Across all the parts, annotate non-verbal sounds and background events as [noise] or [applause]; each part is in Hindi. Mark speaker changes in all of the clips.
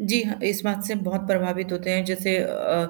Speaker 1: जी हाँ, इस बात से बहुत प्रभावित होते हैं, जैसे अ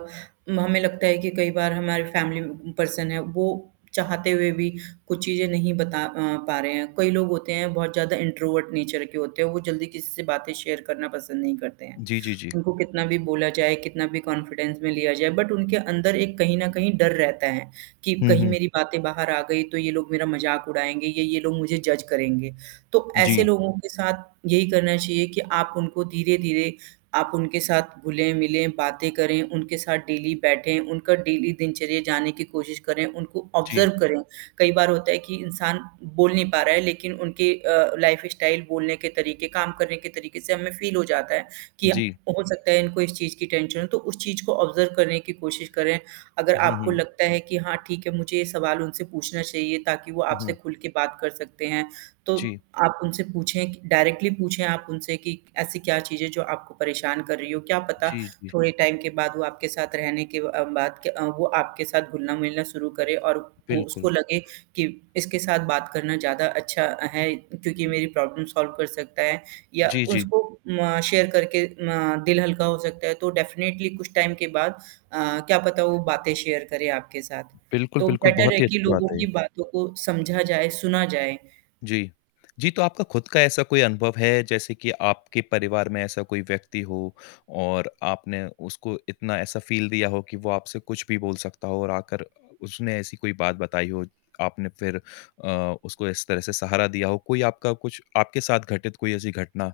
Speaker 1: उम, हमें लगता है कि कई बार हमारे फैमिली पर्सन है, वो चाहते हुए भी कुछ चीज़ें नहीं बता अ, पा रहे हैं, कई लोग होते हैं बहुत ज़्यादा इंट्रोवर्ट नेचर के होते हैं, वो जल्दी किसी से बातें शेयर करना पसंद नहीं करते हैं।
Speaker 2: जी, जी, जी।
Speaker 1: उनको कितना भी
Speaker 2: [smacks lips]
Speaker 1: बोला जाए, कितना भी कॉन्फिडेंस में लिया जाए बट उनके अंदर एक कहीं न कहीं डर रहता है, कि
Speaker 2: हुँ,
Speaker 1: कहीं
Speaker 2: हुँ।
Speaker 1: मेरी बातें बाहर आ गई तो ये लोग मेरा मज़ाक उड़ाएँगे, ये ये लोग मुझे जज करेंगे। तो ऐसे
Speaker 2: जी।
Speaker 1: लोगों के साथ यही करना चाहिए कि आप उनको धीरे-धीरे आप उनके साथ घुले-मिले, बातें करें, उनके साथ डेली बैठे, उनका डेली दिनचर्या जाने की कोशिश करें, उनको ऑब्ज़र्व
Speaker 2: जी।
Speaker 1: करें। कई बार होता है कि इंसान बोल नहीं पा रहा है, लेकिन उनके अ, लाइफ स्टाइल, बोलने के तरीके काम करने के तरीके से हमें फील हो जाता है, कि अ,
Speaker 2: जी।
Speaker 1: हो सकता है इनको इस चीज़ की टेंशन हो, तो उस चीज़ को ऑब्ज़र्व करने की कोशिश करें। अगर
Speaker 2: हुँ,
Speaker 1: आपको
Speaker 2: हुँ।
Speaker 1: लगता है कि हाँ, ठीक है, मुझे ये सवाल उनसे पूछना चाहिए ताकि वो
Speaker 2: हुँ,
Speaker 1: आपसे
Speaker 2: हुँ।
Speaker 1: खुल के बात कर सकते हैं, तो
Speaker 2: जी।
Speaker 1: आप उनसे पूछें कि डायरेक्टली पूछें आप उनसे कि ऐसी क्या चीज़ है जो आपको परेशान कर रही हो, क्या पता
Speaker 2: जी, जी।
Speaker 1: थोड़े टाइम के बाद वो आपके साथ रहने के व अ, बात के अ, वो आपके साथ घुलना-मिलना शुरू करे और उ उसको
Speaker 2: बिल्कुल।
Speaker 1: लगे कि इसके साथ बात करना ज़्यादा अच्छा है, क्योंकि मेरी प्रॉब्लम सॉल्व कर सकता है, या
Speaker 2: जी, जी।
Speaker 1: उसको अम, शेयर करके ना दिल हल्का हो सकता है तो डेफ़िनेटली कुछ टाइम के बाद अ, क्या पता वो बातें शेयर करें आपके साथ।
Speaker 2: बिल्कुल,
Speaker 1: तो
Speaker 2: बिल्कुल,
Speaker 1: बेटर
Speaker 2: बहुत
Speaker 1: है
Speaker 2: ही
Speaker 1: कि
Speaker 2: अच्छी बात
Speaker 1: लोगों
Speaker 2: है ये।
Speaker 1: की बातों को समझा जाए, सुना जाए।
Speaker 2: जी। जी, तो आपका खुद का ऐसा कोई अनुभव है, जैसे कि आपके परिवार में ऐसा कोई व्यक्ति हो, और आपने उसको इतना ऐसा फील दिया हो कि वो आपसे कुछ भी बोल सकता हो और आकर उसने ऐसी कोई बात बताई हो, आपने फिर अ, उसको इस तरह से सहारा दिया हो? कोई आपका कुछ आपके साथ घटित कोई ऐसी घटना?